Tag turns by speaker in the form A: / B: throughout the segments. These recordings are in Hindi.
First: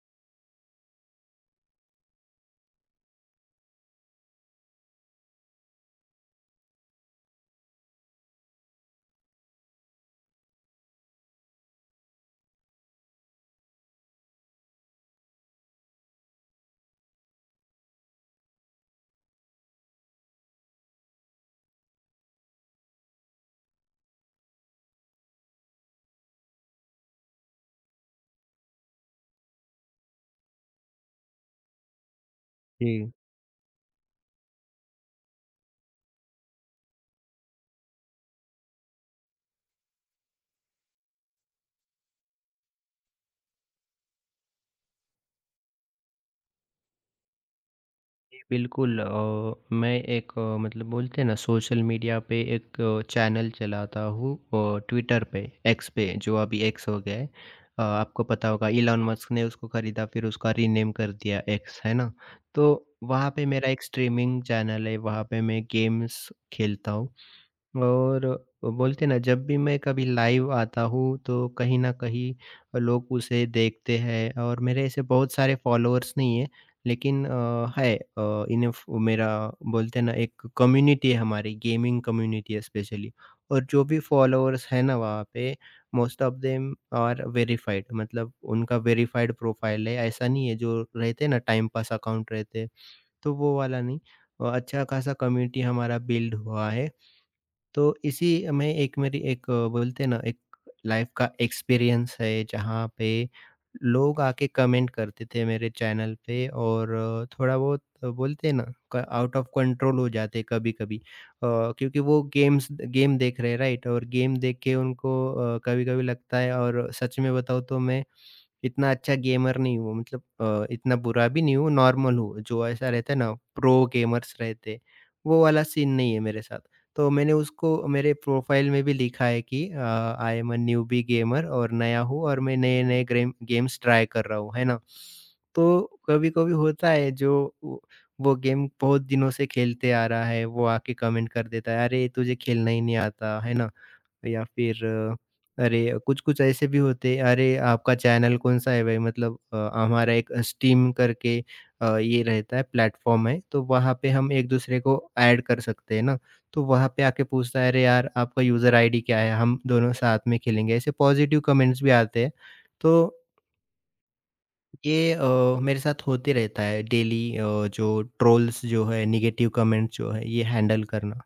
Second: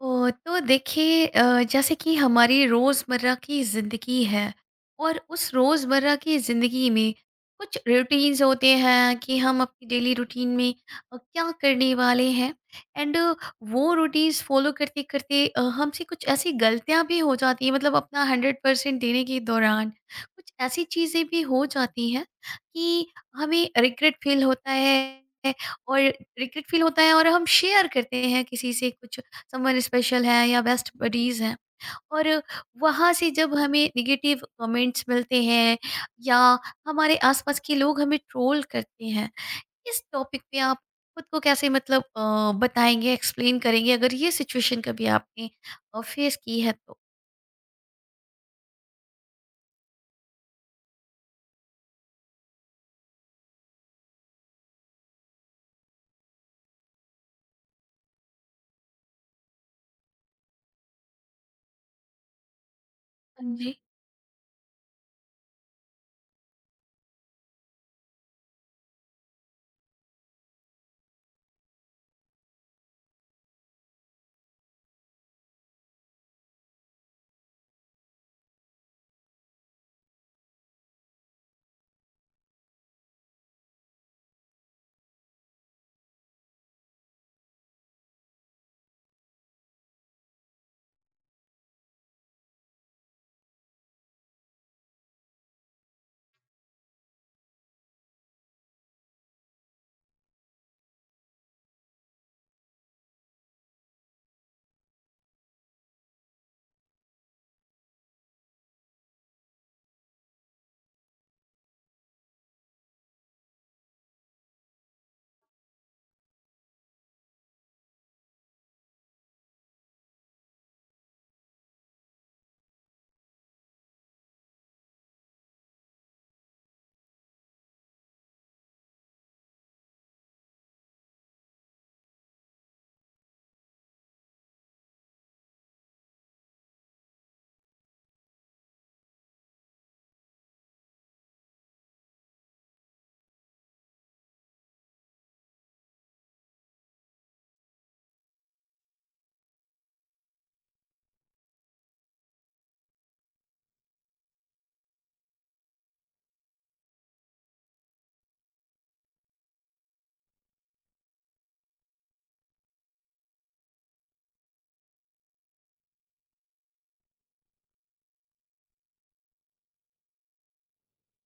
A: ओ, तो देखिए जैसे कि हमारी रोज़मर्रा की ज़िंदगी है और उस रोज़मर्रा की ज़िंदगी में कुछ रूटीन्स होते हैं कि हम अपनी डेली रूटीन में क्या करने वाले हैं। एंड वो रूटीन्स फॉलो करते करते हमसे कुछ ऐसी गलतियां भी हो जाती हैं, मतलब अपना 100% देने के दौरान कुछ ऐसी चीज़ें भी हो जाती हैं कि हमें रिग्रेट फील होता है और रिग्रेट फील होता है, और हम शेयर करते हैं किसी से कुछ, समवन स्पेशल है या बेस्ट बडीज़ हैं, और वहाँ
B: जी,
A: से जब हमें नेगेटिव कमेंट्स मिलते हैं या हमारे आसपास के लोग हमें ट्रोल करते हैं, इस टॉपिक पे आप खुद को कैसे, मतलब बताएँगे, एक्सप्लेन करेंगे अगर ये सिचुएशन कभी आपने फेस की है तो?
B: जी बिल्कुल मैं एक मतलब बोलते हैं ना सोशल मीडिया पे एक चैनल चलाता हूँ ट्विटर पे एक्स पे जो अभी एक्स हो गया है। आपको पता होगा, इलॉन मस्क ने उसको खरीदा, फिर उसका रीनेम कर दिया एक्स, है ना। तो वहाँ पे
A: हाँ
B: मेरा
A: जी।
B: एक स्ट्रीमिंग चैनल है, वहाँ पे मैं गेम्स खेलता हूँ। और बोलते हैं ना, जब भी मैं कभी लाइव आता हूँ तो कहीं न कहीं लोग उसे देखते हैं, और मेरे ऐसे बहुत सारे फॉलोअर्स नहीं हैं लेकिन है इनफ मेरा। बोलते हैं ना एक कम्युनिटी है, हमारी गेमिंग कम्युनिटी है स्पेशली। और जो भी फॉलोअर्स हैं ना वहाँ पे, most of them are verified, मतलब उनका वेरिफाइड प्रोफाइल है। ऐसा नहीं है जो रहते हैं ना टाइम पास अकाउंट रहते हैं, तो वो वाला नहीं। अच्छा खासा कम्युनिटी हमारा बिल्ड हुआ है। तो इसी में एक मेरी एक बोलते हैं ना एक लाइफ का एक्सपीरियंस है, जहाँ पे लोग आके कमेंट करते थे मेरे चैनल पे, और थोड़ा बहुत बोलते हैं ना आउट ऑफ कंट्रोल हो जाते कभी कभी, क्योंकि वो गेम देख रहे हैं राइट, और गेम देख के उनको कभी कभी लगता है। और सच में बताऊँ तो मैं इतना अच्छा गेमर नहीं हूँ, मतलब इतना बुरा भी नहीं हूँ, नॉर्मल हूँ। जो ऐसा रहता है ना प्रो गेमर्स रहते, वो वाला सीन नहीं है मेरे साथ। तो मैंने उसको मेरे प्रोफाइल में भी लिखा है कि I am a newbie gamer, और नया हूँ और मैं नए नए ग्रेम गेम्स ट्राई कर रहा हूँ, है ना। तो कभी कभी होता है जो वो वो गेम बहुत दिनों से खेलते आ रहा है, वो आके कमेंट कर देता है, अरे तुझे खेलना ही नहीं आता है ना। या फिर अरे कुछ-कुछ ऐसे भी होते हैं, "अरे! आपका चैनल कौन-सा है भाई?" मतलब हमारा एक स्टीम करके ये रहता है प्लेटफ़ॉर्म है, तो वहाँ पे हम एक-दूसरे को ऐड कर सकते हैं ना, तो वहाँ पे आके पूछता है, "अरे यार! आपका यूज़र आईडी क्या है? हम दोनों साथ में खेलेंगे।" ऐसे पॉज़िटिव कमेंट्स भी आते हैं। तो ये मेरे साथ होते रहता है डेली, जो ट्रोल्स जो है, नेगेटिव कमेंट्स जो है, ये हैंडल करना।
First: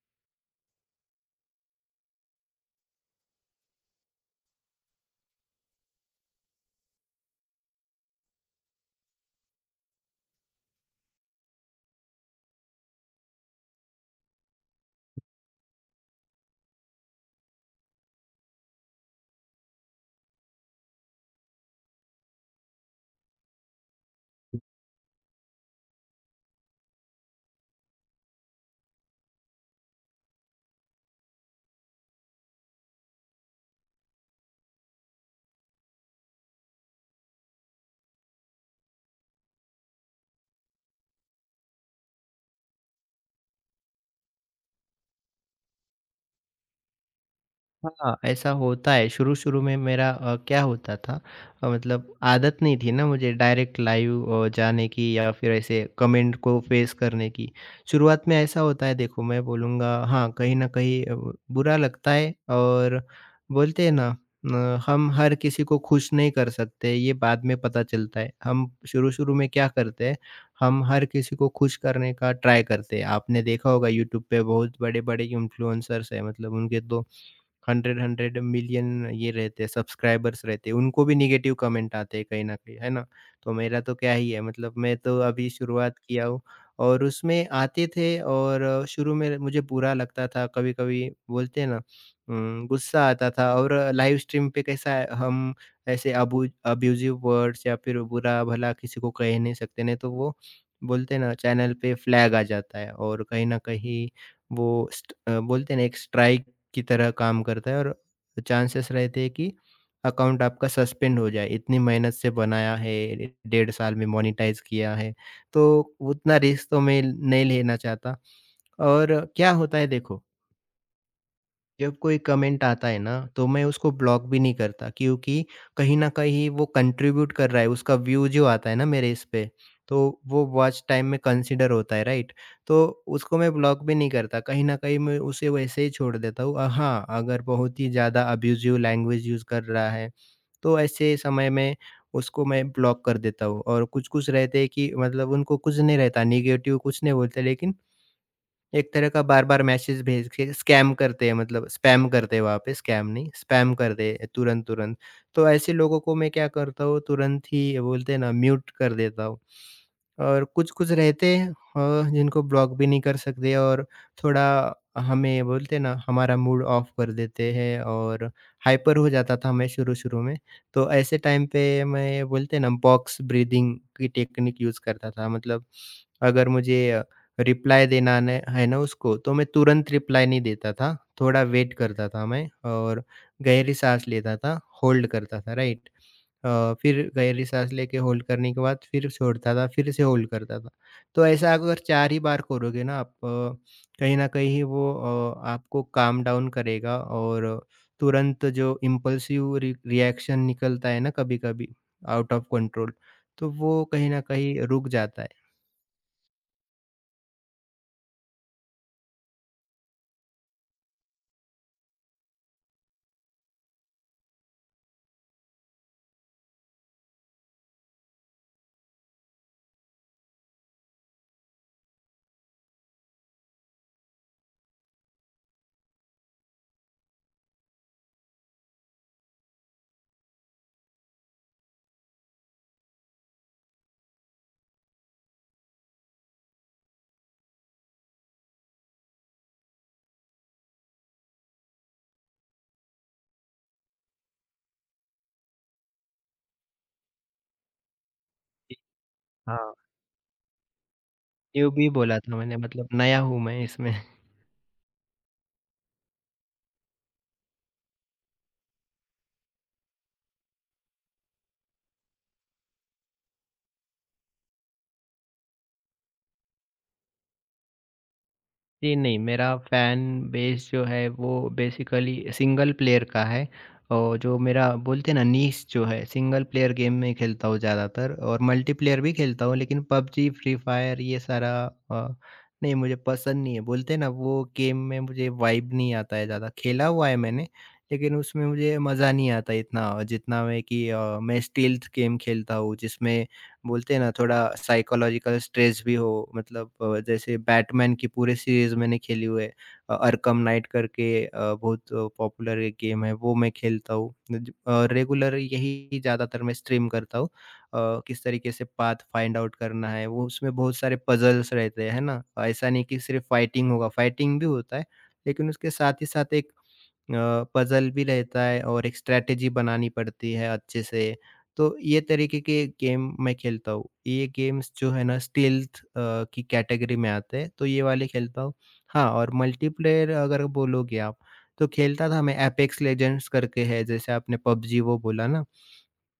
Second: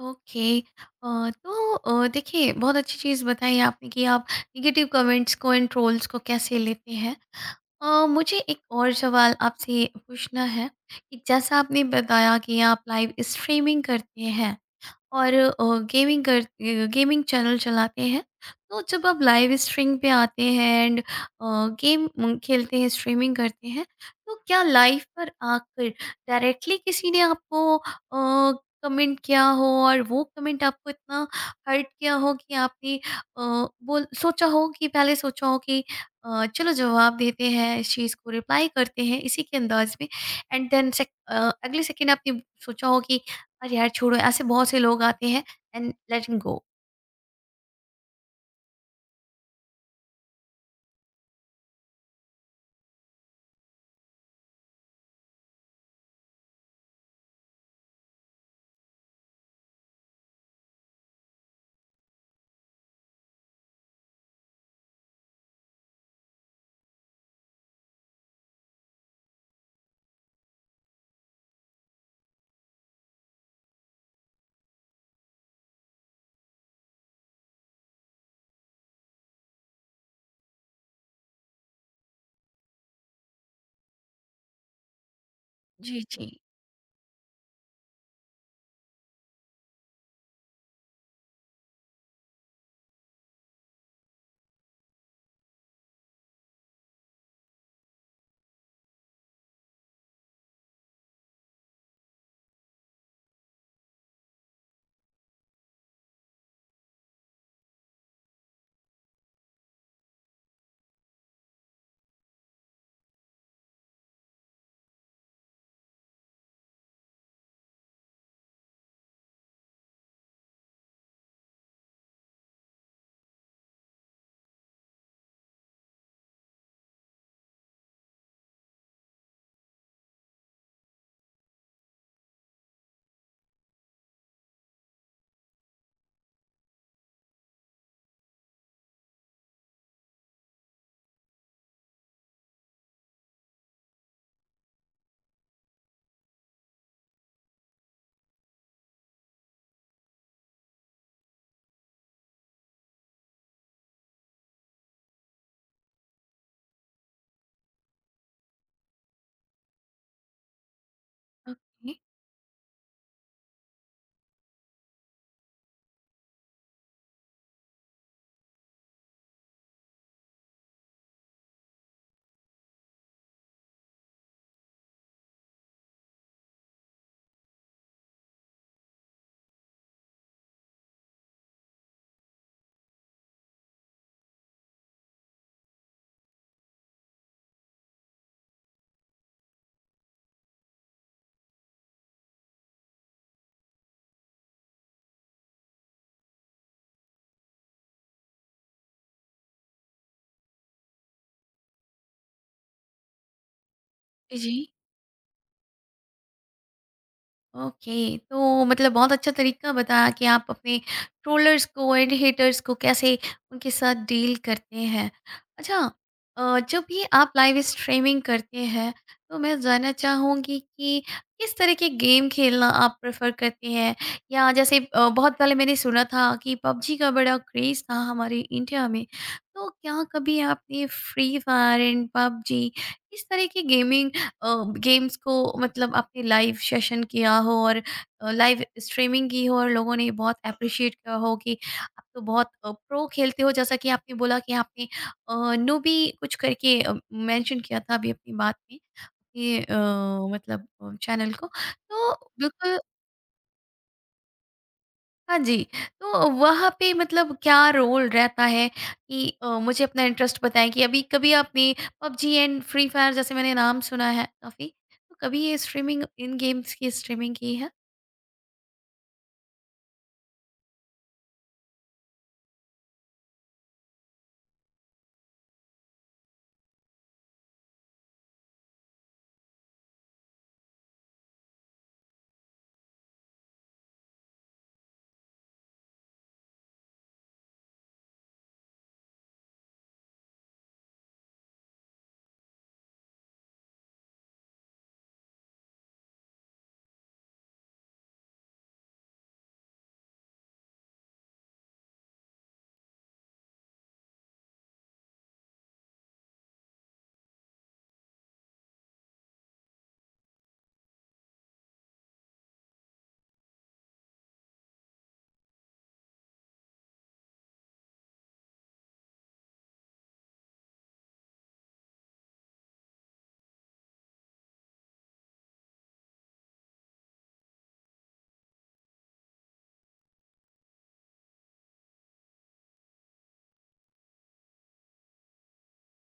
A: ओके। तो देखिए, बहुत अच्छी चीज़ बताई आपने कि आप नेगेटिव कमेंट्स को एंड ट्रोल्स को कैसे लेते हैं। मुझे एक और सवाल आपसे पूछना है कि जैसा आपने बताया कि आप लाइव स्ट्रीमिंग करते हैं और गेमिंग चैनल चलाते हैं। तो जब आप लाइव स्ट्रीम पे आते हैं एंड गेम खेलते हैं, स्ट्रीमिंग करते हैं, तो क्या लाइव पर आकर डायरेक्टली किसी ने आपको कमेंट किया हो और वो कमेंट आपको इतना हर्ट किया हो कि आपने अ, बोल सोचा हो कि पहले सोचा हो कि चलो जवाब देते हैं, इस चीज़ को रिप्लाई करते हैं इसी के अंदाज में, एंड देन अगले सेकेंड आपने सोचा हो कि अरे यार छोड़ो, ऐसे बहुत से लोग आते हैं एंड लेटिंग गो।
B: हाँ, ऐसा होता है। शुरू-शुरू में मेरा क्या होता था, मतलब आदत नहीं थी ना मुझे डायरेक्ट लाइव जाने की या फिर ऐसे कमेंट को फेस करने की। शुरुआत में ऐसा होता है, देखो मैं बोलूँगा हाँ, कहीं न कहीं बुरा लगता है। और बोलते हैं ना, हम हर किसी को खुश नहीं कर सकते, ये बाद में पता चलता है। हम शुरू-शुरू में क्या करते हैं, हम हर किसी को खुश करने का ट्राई करते हैं। आपने देखा होगा यूट्यूब पे बहुत बड़े-बड़े इन्फ्लुएंसर्स हैं, मतलब उनके तो 100-100 मिलियन ये रहते हैं, सब्सक्राइबर्स रहते हैं, उनको भी नेगेटिव कमेंट आते हैं कहीं न कहीं, है ना? तो मेरा तो क्या ही है, मतलब मैं तो अभी
A: जी,
B: शुरुआत
A: जी।
B: किया
A: जी।
B: हूँ। और उसमें आते थे, और शुरू में मुझे बुरा लगता था, कभी-कभी बोलते हैं ना गुस्सा आता था। और लाइव स्ट्रीम पे कैसा है, हम ऐसे अबू अब्यूज़िव वर्ड्स या फिर बुरा-भला किसी को कह नहीं सकते, नहीं तो वो बोलते हैं ना चैनल पे फ्लैग आ जाता है, और कहीं न कहीं वो बोलते हैं ना एक स्ट्राइक की तरह काम करता है, और चांसेस रहते हैं कि अकाउंट आपका सस्पेंड हो जाए। इतनी मेहनत से बनाया है, 1.5 साल में मोनेटाइज किया है, तो उतना रिस्क तो मैं नहीं लेना चाहता। और क्या होता है देखो, जब कोई कमेंट आता है ना, तो मैं उसको ब्लॉक भी नहीं करता, क्योंकि कहीं न कहीं वो कंट्रीब्यूट कर रहा है, उसका व्यू जो आता है ना मेरे इस पे, तो वो वॉच टाइम में कंसीडर होता है, राइट? तो उसको मैं ब्लॉक भी नहीं करता, कहीं न कहीं मैं उसे वैसे ही छोड़ देता हूँ। हाँ, अगर बहुत ही ज़्यादा अब्यूज़िव लैंग्वेज यूज़ कर रहा है, तो ऐसे समय में उसको मैं ब्लॉक कर देता हूँ। और कुछ-कुछ रहते हैं कि मतलब उनको कुछ नहीं रहता, नेगेटिव कुछ नहीं बोलते, लेकिन एक तरह का बार-बार मैसेज भेज के स्कैम करते हैं, मतलब स्पैम करते हैं, वहाँ पे स्कैम नहीं, स्पैम करते हैं तुरंत-तुरंत। तो ऐसे लोगों को मैं क्या करता हूँ, तुरंत ही बोलते हैं ना म्यूट कर देता हूँ। और कुछ-कुछ रहते हैं
A: ओके।
B: जिनको ब्लॉक भी नहीं कर सकते, और थोड़ा हमें बोलते हैं ना हमारा मूड ऑफ कर देते हैं, और हाइपर हो जाता था मैं शुरू-शुरू में। तो ऐसे टाइम पे मैं बोलते हैं ना बॉक्स ब्रीथिंग की टेक्निक यूज़ करता था। मतलब अगर मुझे रिप्लाई देना ने है ना उसको, तो मैं तुरंत रिप्लाई नहीं देता था, थोड़ा वेट करता था मैं, और गहरी साँस लेता था, होल्ड करता था, राइट? फिर गहरी साँस लेके होल्ड करने के बाद फिर छोड़ता था, फिर से होल्ड करता था। तो ऐसा अगर 4 ही बार करोगे ना आप, कहीं न कहीं वो आपको काम डाउन करेगा, और तुरंत जो इम्पल्सिव रि रिएक्शन निकलता है ना कभी-कभी आउट ऑफ कंट्रोल, तो वो कहीं न
A: जी।
B: कहीं रुक जाता है।
A: ओके, तो मतलब बहुत अच्छा तरीका बताया कि आप अपने ट्रोलर्स को एंड हेटर्स को कैसे, उनके साथ डील करते हैं। अच्छा, जब भी आप लाइव स्ट्रीमिंग करते हैं तो मैं जानना चाहूँगी कि किस तरह के गेम खेलना आप प्रेफर करते हैं। या जैसे बहुत पहले मैंने सुना था कि पबजी का बड़ा क्रेज़ था हमारे इंडिया में, तो क्या कभी आपने फ्री फायर एंड पबजी इस तरह के गेमिंग अ, गेम्स को, मतलब आपने लाइव सेशन किया हो और लाइव स्ट्रीमिंग की हो और लोगों ने बहुत अप्रिशिएट किया हो कि आप तो बहुत प्रो खेलते हो, जैसा कि आपने बोला कि आपने नूबी कुछ करके मेंशन किया था अभी अपनी बात में, ये
B: हाँ।
A: मतलब चैनल को
B: न्यूबी
A: तो
B: बोला था मैंने,
A: बिल्कुल।
B: मतलब नया हूँ मैं इसमें।
A: हाँ जी, तो वहाँ पे मतलब क्या रोल रहता है कि मुझे अपना इंटरेस्ट बताएँ कि अभी कभी आपने पबजी एंड फ्री फायर, जैसे मैंने नाम सुना है काफ़ी, तो कभी ये स्ट्रीमिंग, इन गेम्स की स्ट्रीमिंग की है?
B: जी, नहीं, मेरा फ़ैन बेस जो है वो बेसिकली सिंगल प्लेयर का है, और जो मेरा बोलते हैं ना नीश जो है, सिंगल प्लेयर गेम में खेलता हूँ ज़्यादातर, और मल्टीप्लेयर भी खेलता हूँ, लेकिन पबजी, फ्री फायर ये सारा अ, नहीं, मुझे पसंद नहीं है। बोलते हैं ना वो गेम में मुझे वाइब नहीं आता है ज़्यादा। खेला हुआ है मैंने, लेकिन उसमें मुझे मज़ा नहीं आता इतना, जितना मैं कि मैं स्टील्थ गेम खेलता हूँ, जिसमें बोलते हैं ना थोड़ा साइकोलॉजिकल स्ट्रेस भी हो। मतलब जैसे बैटमैन की पूरे सीरीज मैंने खेली हुई है। अरकम नाइट करके बहुत पॉपुलर एक गेम है, वो मैं खेलता हूँ रेगुलर, यही ज़्यादातर मैं स्ट्रीम करता हूँ। किस तरीके से पाथ फाइंड आउट करना है वो, उसमें बहुत सारे पजल्स रहते हैं है ना, ऐसा नहीं कि सिर्फ फाइटिंग होगा, फाइटिंग भी होता है, लेकिन उसके साथ ही साथ एक पज़ल भी रहता है, और एक स्ट्रैटेजी बनानी पड़ती है अच्छे से। तो ये तरीके के गेम मैं खेलता हूँ। ये गेम्स जो है ना स्टील्थ की कैटेगरी में आते हैं, तो ये वाले खेलता हूँ। हाँ, और मल्टीप्लेयर अगर बोलोगे आप, तो खेलता था मैं एपेक्स लेजेंड्स करके है, जैसे आपने पबजी वो बोला ना,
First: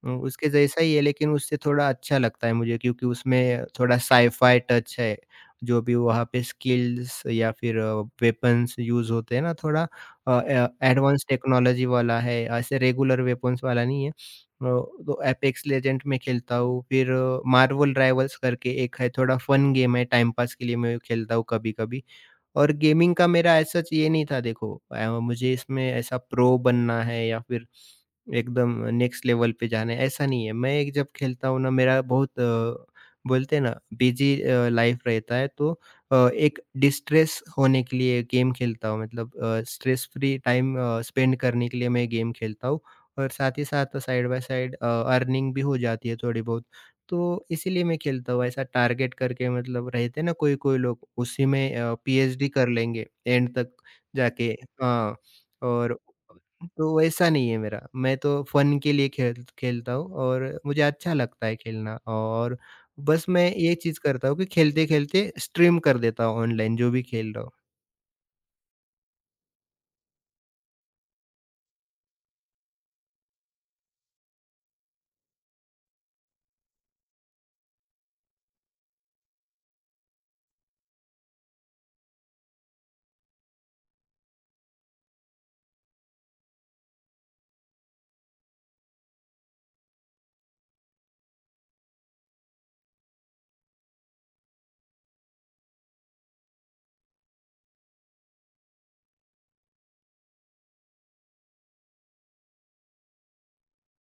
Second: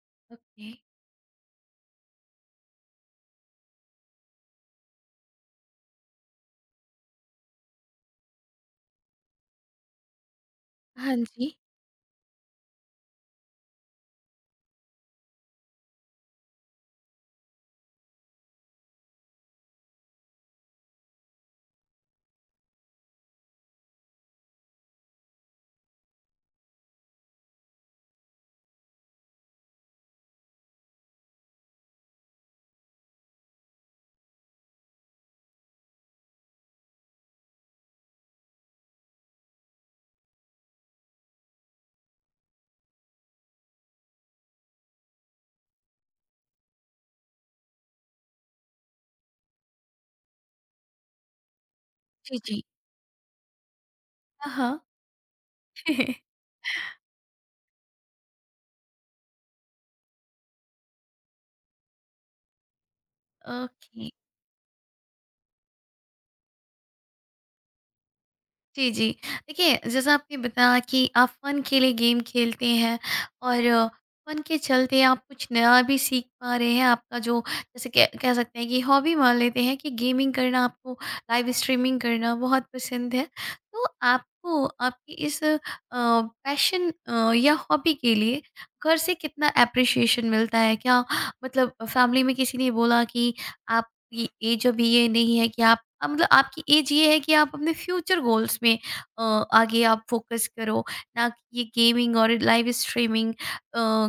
B: हुँ, उसके
A: ओके।
B: जैसा ही है, लेकिन उससे थोड़ा अच्छा लगता है मुझे, क्योंकि उसमें थोड़ा साइ-फाई टच है। जो भी वहाँ पे स्किल्स या फिर वेपन्स यूज़ होते हैं ना, थोड़ा अ, ए
A: हाँ
B: एडवांस
A: जी।
B: टेक्नोलॉजी वाला है, ऐसे रेगुलर वेपन्स वाला नहीं है। तो एपेक्स लेजेंड में खेलता हूँ, फिर मार्वल राइवल्स करके एक है, थोड़ा फन गेम है, टाइम पास के लिए मैं खेलता हूँ कभी-कभी। और गेमिंग का मेरा एज़ सच ये नहीं था देखो, मुझे इसमें ऐसा प्रो बनना है या फिर एकदम नेक्स्ट लेवल पे जाना है, ऐसा नहीं है। मैं एक जब खेलता हूँ ना, मेरा बहुत बोलते हैं ना बिज़ी लाइफ़ रहता है, तो एक डिस्ट्रेस होने के लिए गेम खेलता हूँ, मतलब स्ट्रेस फ्री टाइम स्पेंड करने के लिए मैं गेम खेलता हूँ, और साथ ही साथ साइड बाय साइड अर्निंग भी हो जाती है थोड़ी बहुत। तो इसीलिए मैं खेलता हूँ, ऐसा टारगेट करके, मतलब रहते हैं ना कोई-कोई लोग उसी में
A: जी,
B: पीएचडी
A: जी।
B: कर लेंगे एंड तक जाके,
A: हाँ,
B: हाँ, और
A: हाँ।
B: तो वैसा नहीं है मेरा, मैं तो फ़न के लिए खेल खेलता हूँ, और मुझे अच्छा लगता है खेलना, और बस मैं ये चीज़
A: ओके।
B: करता हूँ कि खेलते-खेलते स्ट्रीम कर देता हूँ ऑनलाइन, जो भी खेल रहा हूँ।
A: जी, जी। देखिए, जैसा आपने बताया कि आप फ़न के लिए गेम खेलते हैं और फ़न के चलते आप कुछ नया भी सीख पा रहे हैं। आपका जो, जैसे कह कह सकते हैं कि हॉबी मान लेते हैं कि गेमिंग करना, आपको लाइव स्ट्रीमिंग करना बहुत पसंद है। तो आपको आपकी इस पैशन या हॉबी के लिए घर से कितना एप्रिशिएशन मिलता है? क्या मतलब फैमिली में किसी ने बोला कि आप ये एज, अभी ये नहीं है कि आप मतलब आपकी एज ये है कि आप अपने फ्यूचर गोल्स में आगे आप फोकस करो, ना कि ये गेमिंग और लाइव स्ट्रीमिंग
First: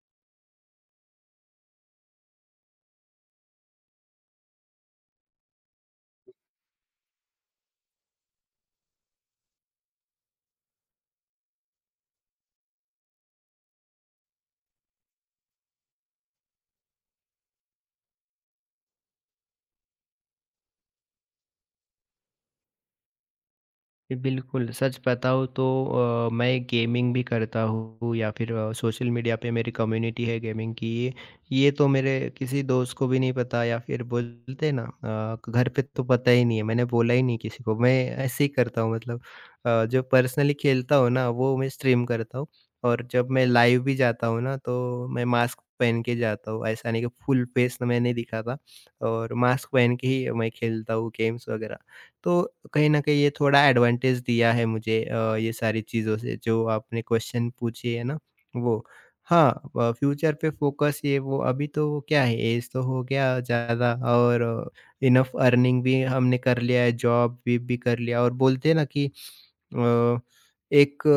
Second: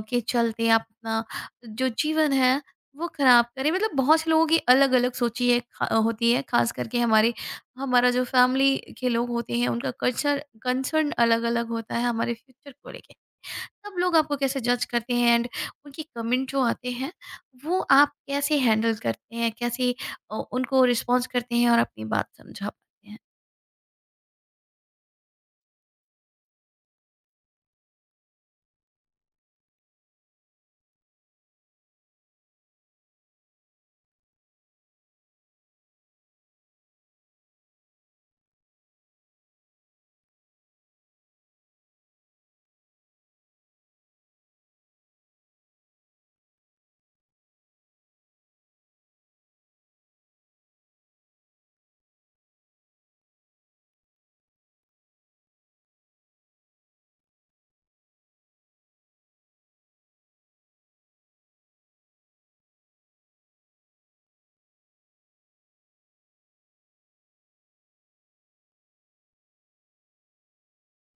A: के चलते आप अपना जो जीवन है वो खराब करें। मतलब बहुत से लोगों की अलग अलग सोची है, होती है, खास करके हमारे, हमारा जो फैमिली के लोग होते हैं उनका कल्चर कंसर्न अलग अलग होता है हमारे फ्यूचर को लेके, सब लोग आपको कैसे जज करते हैं एंड उनके कमेंट जो आते हैं वो आप कैसे हैंडल करते हैं, कैसे उनको रिस्पॉन्स करते हैं और अपनी बात समझा पाते हैं।
B: बिल्कुल, सच बताऊँ तो मैं गेमिंग भी करता हूँ या फिर सोशल मीडिया पे मेरी कम्युनिटी है गेमिंग की, ये तो मेरे किसी दोस्त को भी नहीं पता या फिर बोलते हैं ना घर पे तो पता ही नहीं है, मैंने बोला ही नहीं किसी को। मैं ऐसे ही करता हूँ, मतलब जो पर्सनली खेलता हूँ ना वो मैं स्ट्रीम करता हूँ, और जब मैं लाइव भी जाता हूँ ना, तो मैं मास्क पहन के जाता हूँ, ऐसा नहीं कि फुल फेस, मैं नहीं दिखाता, और मास्क पहन के ही मैं खेलता हूँ गेम्स वगैरह। तो कहीं न कहीं ये थोड़ा एडवांटेज दिया है मुझे ये सारी चीज़ों से, जो आपने क्वेश्चन पूछे है ना वो। हाँ, फ्यूचर पे फोकस, ये वो अभी तो क्या है, ऐज तो हो गया ज़्यादा, और इनफ अर्निंग भी हमने कर लिया है, जॉब भी कर लिया, और बोलते हैं ना कि एक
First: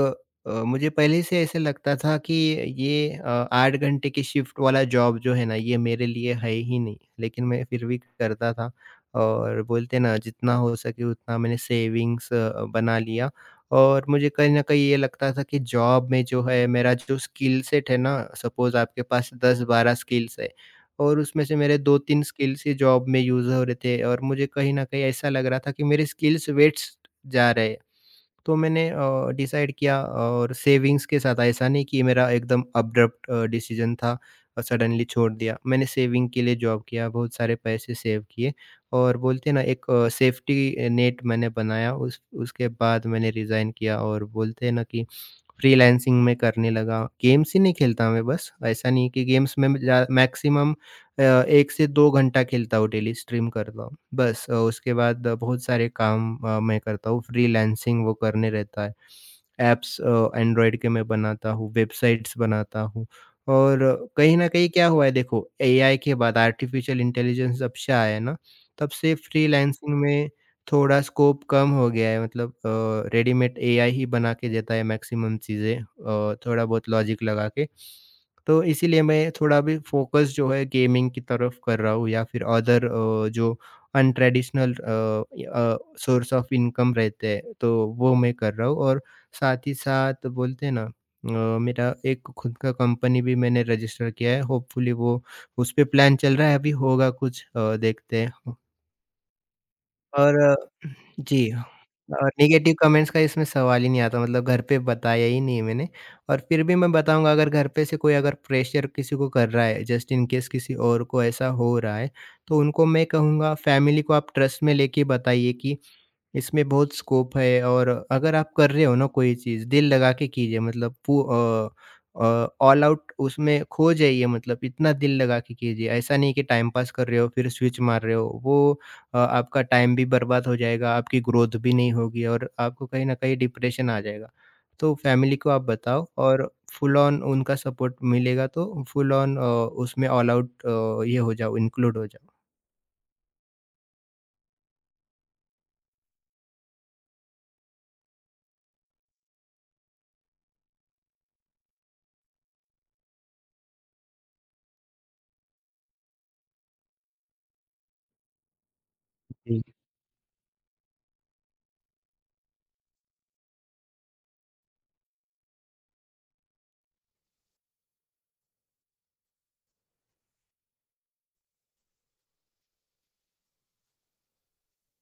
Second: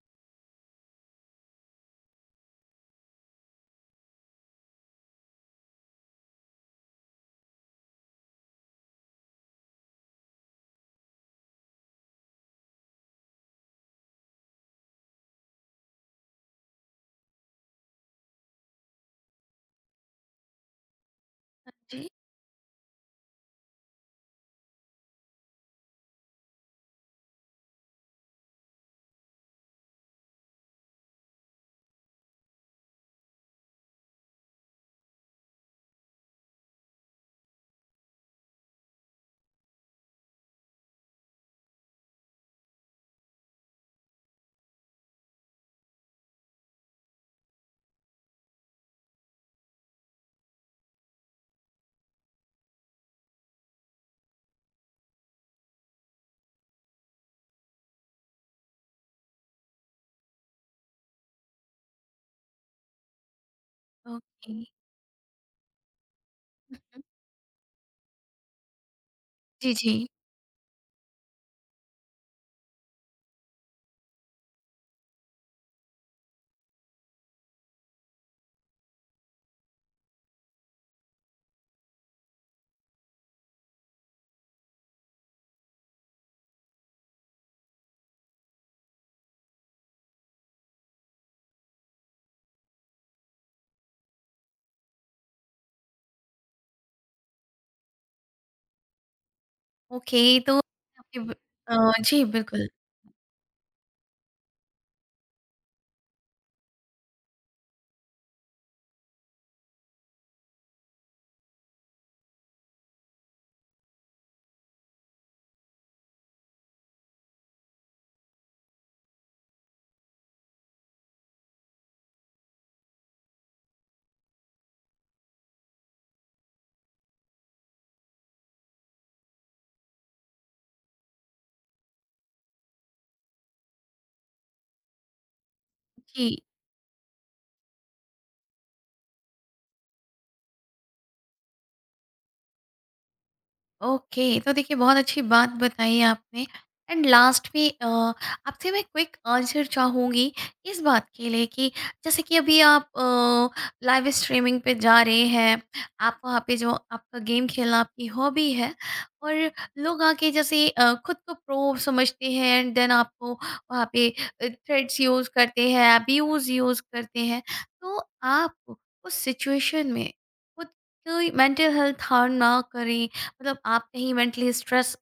B: मुझे पहले से ऐसे लगता था कि ये 8 घंटे की शिफ्ट वाला जॉब जो है ना ये मेरे लिए है ही नहीं, लेकिन मैं फिर भी करता था। और बोलते हैं ना जितना हो सके उतना मैंने सेविंग्स बना लिया। और मुझे कहीं न कहीं ये लगता था कि जॉब में जो है मेरा जो स्किल सेट है ना, सपोज़ आपके पास 10-12 स्किल्स है और उसमें से मेरे
A: जी।
B: 2-3 स्किल्स ही जॉब में यूज़ हो रहे थे। और मुझे कहीं न कहीं ऐसा लग रहा था कि मेरे स्किल्स वेस्ट जा रहे हैं। तो मैंने डिसाइड किया और सेविंग्स के साथ, ऐसा नहीं कि मेरा एकदम अब्रप्ट डिसीजन था और सडनली छोड़ दिया। मैंने सेविंग के लिए जॉब किया, बहुत सारे पैसे सेव किए और बोलते हैं ना, एक सेफ्टी नेट मैंने बनाया। उस उसके बाद मैंने रिज़ाइन किया और बोलते हैं ना कि फ्रीलांसिंग में करने लगा। गेम्स ही नहीं खेलता मैं बस, ऐसा नहीं है कि गेम्स में मैं जा मैक्सिमम 1 से 2 घंटा खेलता हूँ डेली, स्ट्रीम करता हूँ। बस उसके बाद बहुत सारे काम मैं करता हूँ, फ्रीलांसिंग वो करने रहता है। ऐप्स एंड्रॉयड के मैं बनाता हूँ, वेबसाइट्स बनाता हूँ और कहीं न
A: ओके।
B: कहीं क्या हुआ है देखो, एआई के बाद, आर्टिफ़िशियल इंटेलिजेंस जब से आया है ना, तब से
A: जी, जी।
B: फ्रीलांसिंग में थोड़ा स्कोप कम हो गया है। मतलब रेडीमेड एआई ही बना के देता है मैक्सिमम चीज़ें, थोड़ा बहुत लॉजिक लगा के। तो इसीलिए मैं थोड़ा भी फ़ोकस जो है गेमिंग की तरफ कर रहा हूँ, या फिर अदर जो अनट्रेडिशनल सोर्स ऑफ इनकम रहते हैं, तो वो मैं कर रहा हूँ। और साथ ही साथ बोलते हैं ना, मेरा एक खुद का कंपनी भी मैंने रजिस्टर किया है, होपफुली वो, उस पे प्लान चल रहा है, अभी होगा कुछ, देखते हैं।
A: ओके
B: और
A: तो आपने
B: जी,
A: जी
B: और
A: बिल्कुल।
B: नेगेटिव कमेंट्स का इसमें सवाल ही नहीं आता, मतलब घर पे बताया ही नहीं मैंने। और फिर भी मैं बताऊँगा, अगर घर पे से कोई अगर प्रेशर किसी को कर रहा है, जस्ट इन केस किसी और को ऐसा हो रहा है, तो उनको मैं कहूँगा, फैमिली को आप ट्रस्ट में लेके बताइए कि इसमें बहुत स्कोप है। और अगर आप कर रहे हो ना कोई चीज़, दिल लगा के कीजिए, मतलब ऑल आउट उसमें खो जाइए, मतलब इतना दिल लगा के कीजिए। ऐसा नहीं कि टाइम पास कर रहे हो फिर स्विच मार रहे हो। वो आपका टाइम भी बर्बाद हो जाएगा, आपकी ग्रोथ भी नहीं होगी और आपको कहीं न कहीं डिप्रेशन आ जाएगा। तो फैमिली को आप बताओ
A: जी।
B: और फुल ऑन उनका सपोर्ट मिलेगा, तो फुल ऑन उसमें ऑल आउट ये हो जाओ, इंक्लूड हो जाओ।
A: ओके, तो देखिए, बहुत अच्छी बात बताई आपने। एंड लास्ट में आपसे मैं क्विक आंसर चाहूँगी इस बात के लिए कि जैसे कि अभी आप लाइव स्ट्रीमिंग पे जा रहे हैं, आप वहाँ पे जो, आपका गेम खेलना आपकी हॉबी है, और लोग आके जैसे खुद को प्रो समझते हैं एंड देन आपको वहाँ पे थ्रेड्स यूज़ करते हैं, अब्यूज़ यूज़ करते हैं, तो आप उस सिचुएशन में खुद कोई मेंटल हेल्थ हार्म ना करें, मतलब आप कहीं मेंटली स्ट्रेस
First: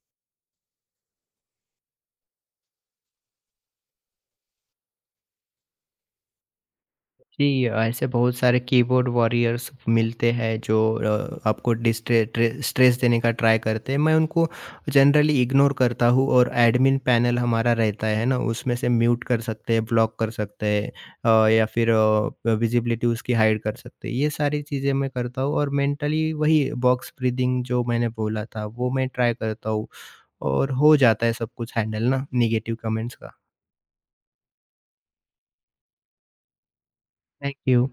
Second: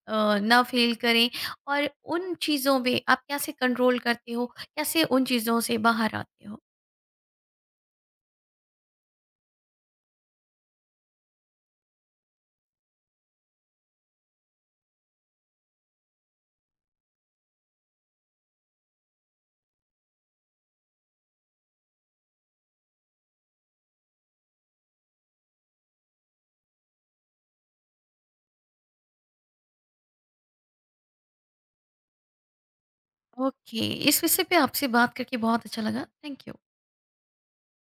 A: ना फील करें, और उन चीज़ों पे आप कैसे कंट्रोल करते हो, कैसे उन चीज़ों से बाहर आते हो?
B: जी, ऐसे बहुत सारे कीबोर्ड वॉरियर्स मिलते हैं जो आपको डिस्ट्रे ट्रे स्ट्रेस देने का ट्राई करते हैं। मैं उनको जनरली इग्नोर करता हूँ। और एडमिन पैनल हमारा रहता है ना, उसमें से म्यूट कर सकते हैं, ब्लॉक कर सकते हैं, या फिर विजिबिलिटी उसकी हाइड कर सकते हैं। ये सारी चीज़ें मैं करता हूँ। और मेंटली वही बॉक्स ब्रीथिंग जो मैंने बोला था, वो मैं ट्राई करता हूँ और हो जाता है सब कुछ हैंडल ना, नेगेटिव कमेंट्स का।
A: ओके, इस विषय पे आपसे बात करके बहुत अच्छा लगा। Thank you.
B: Thank you.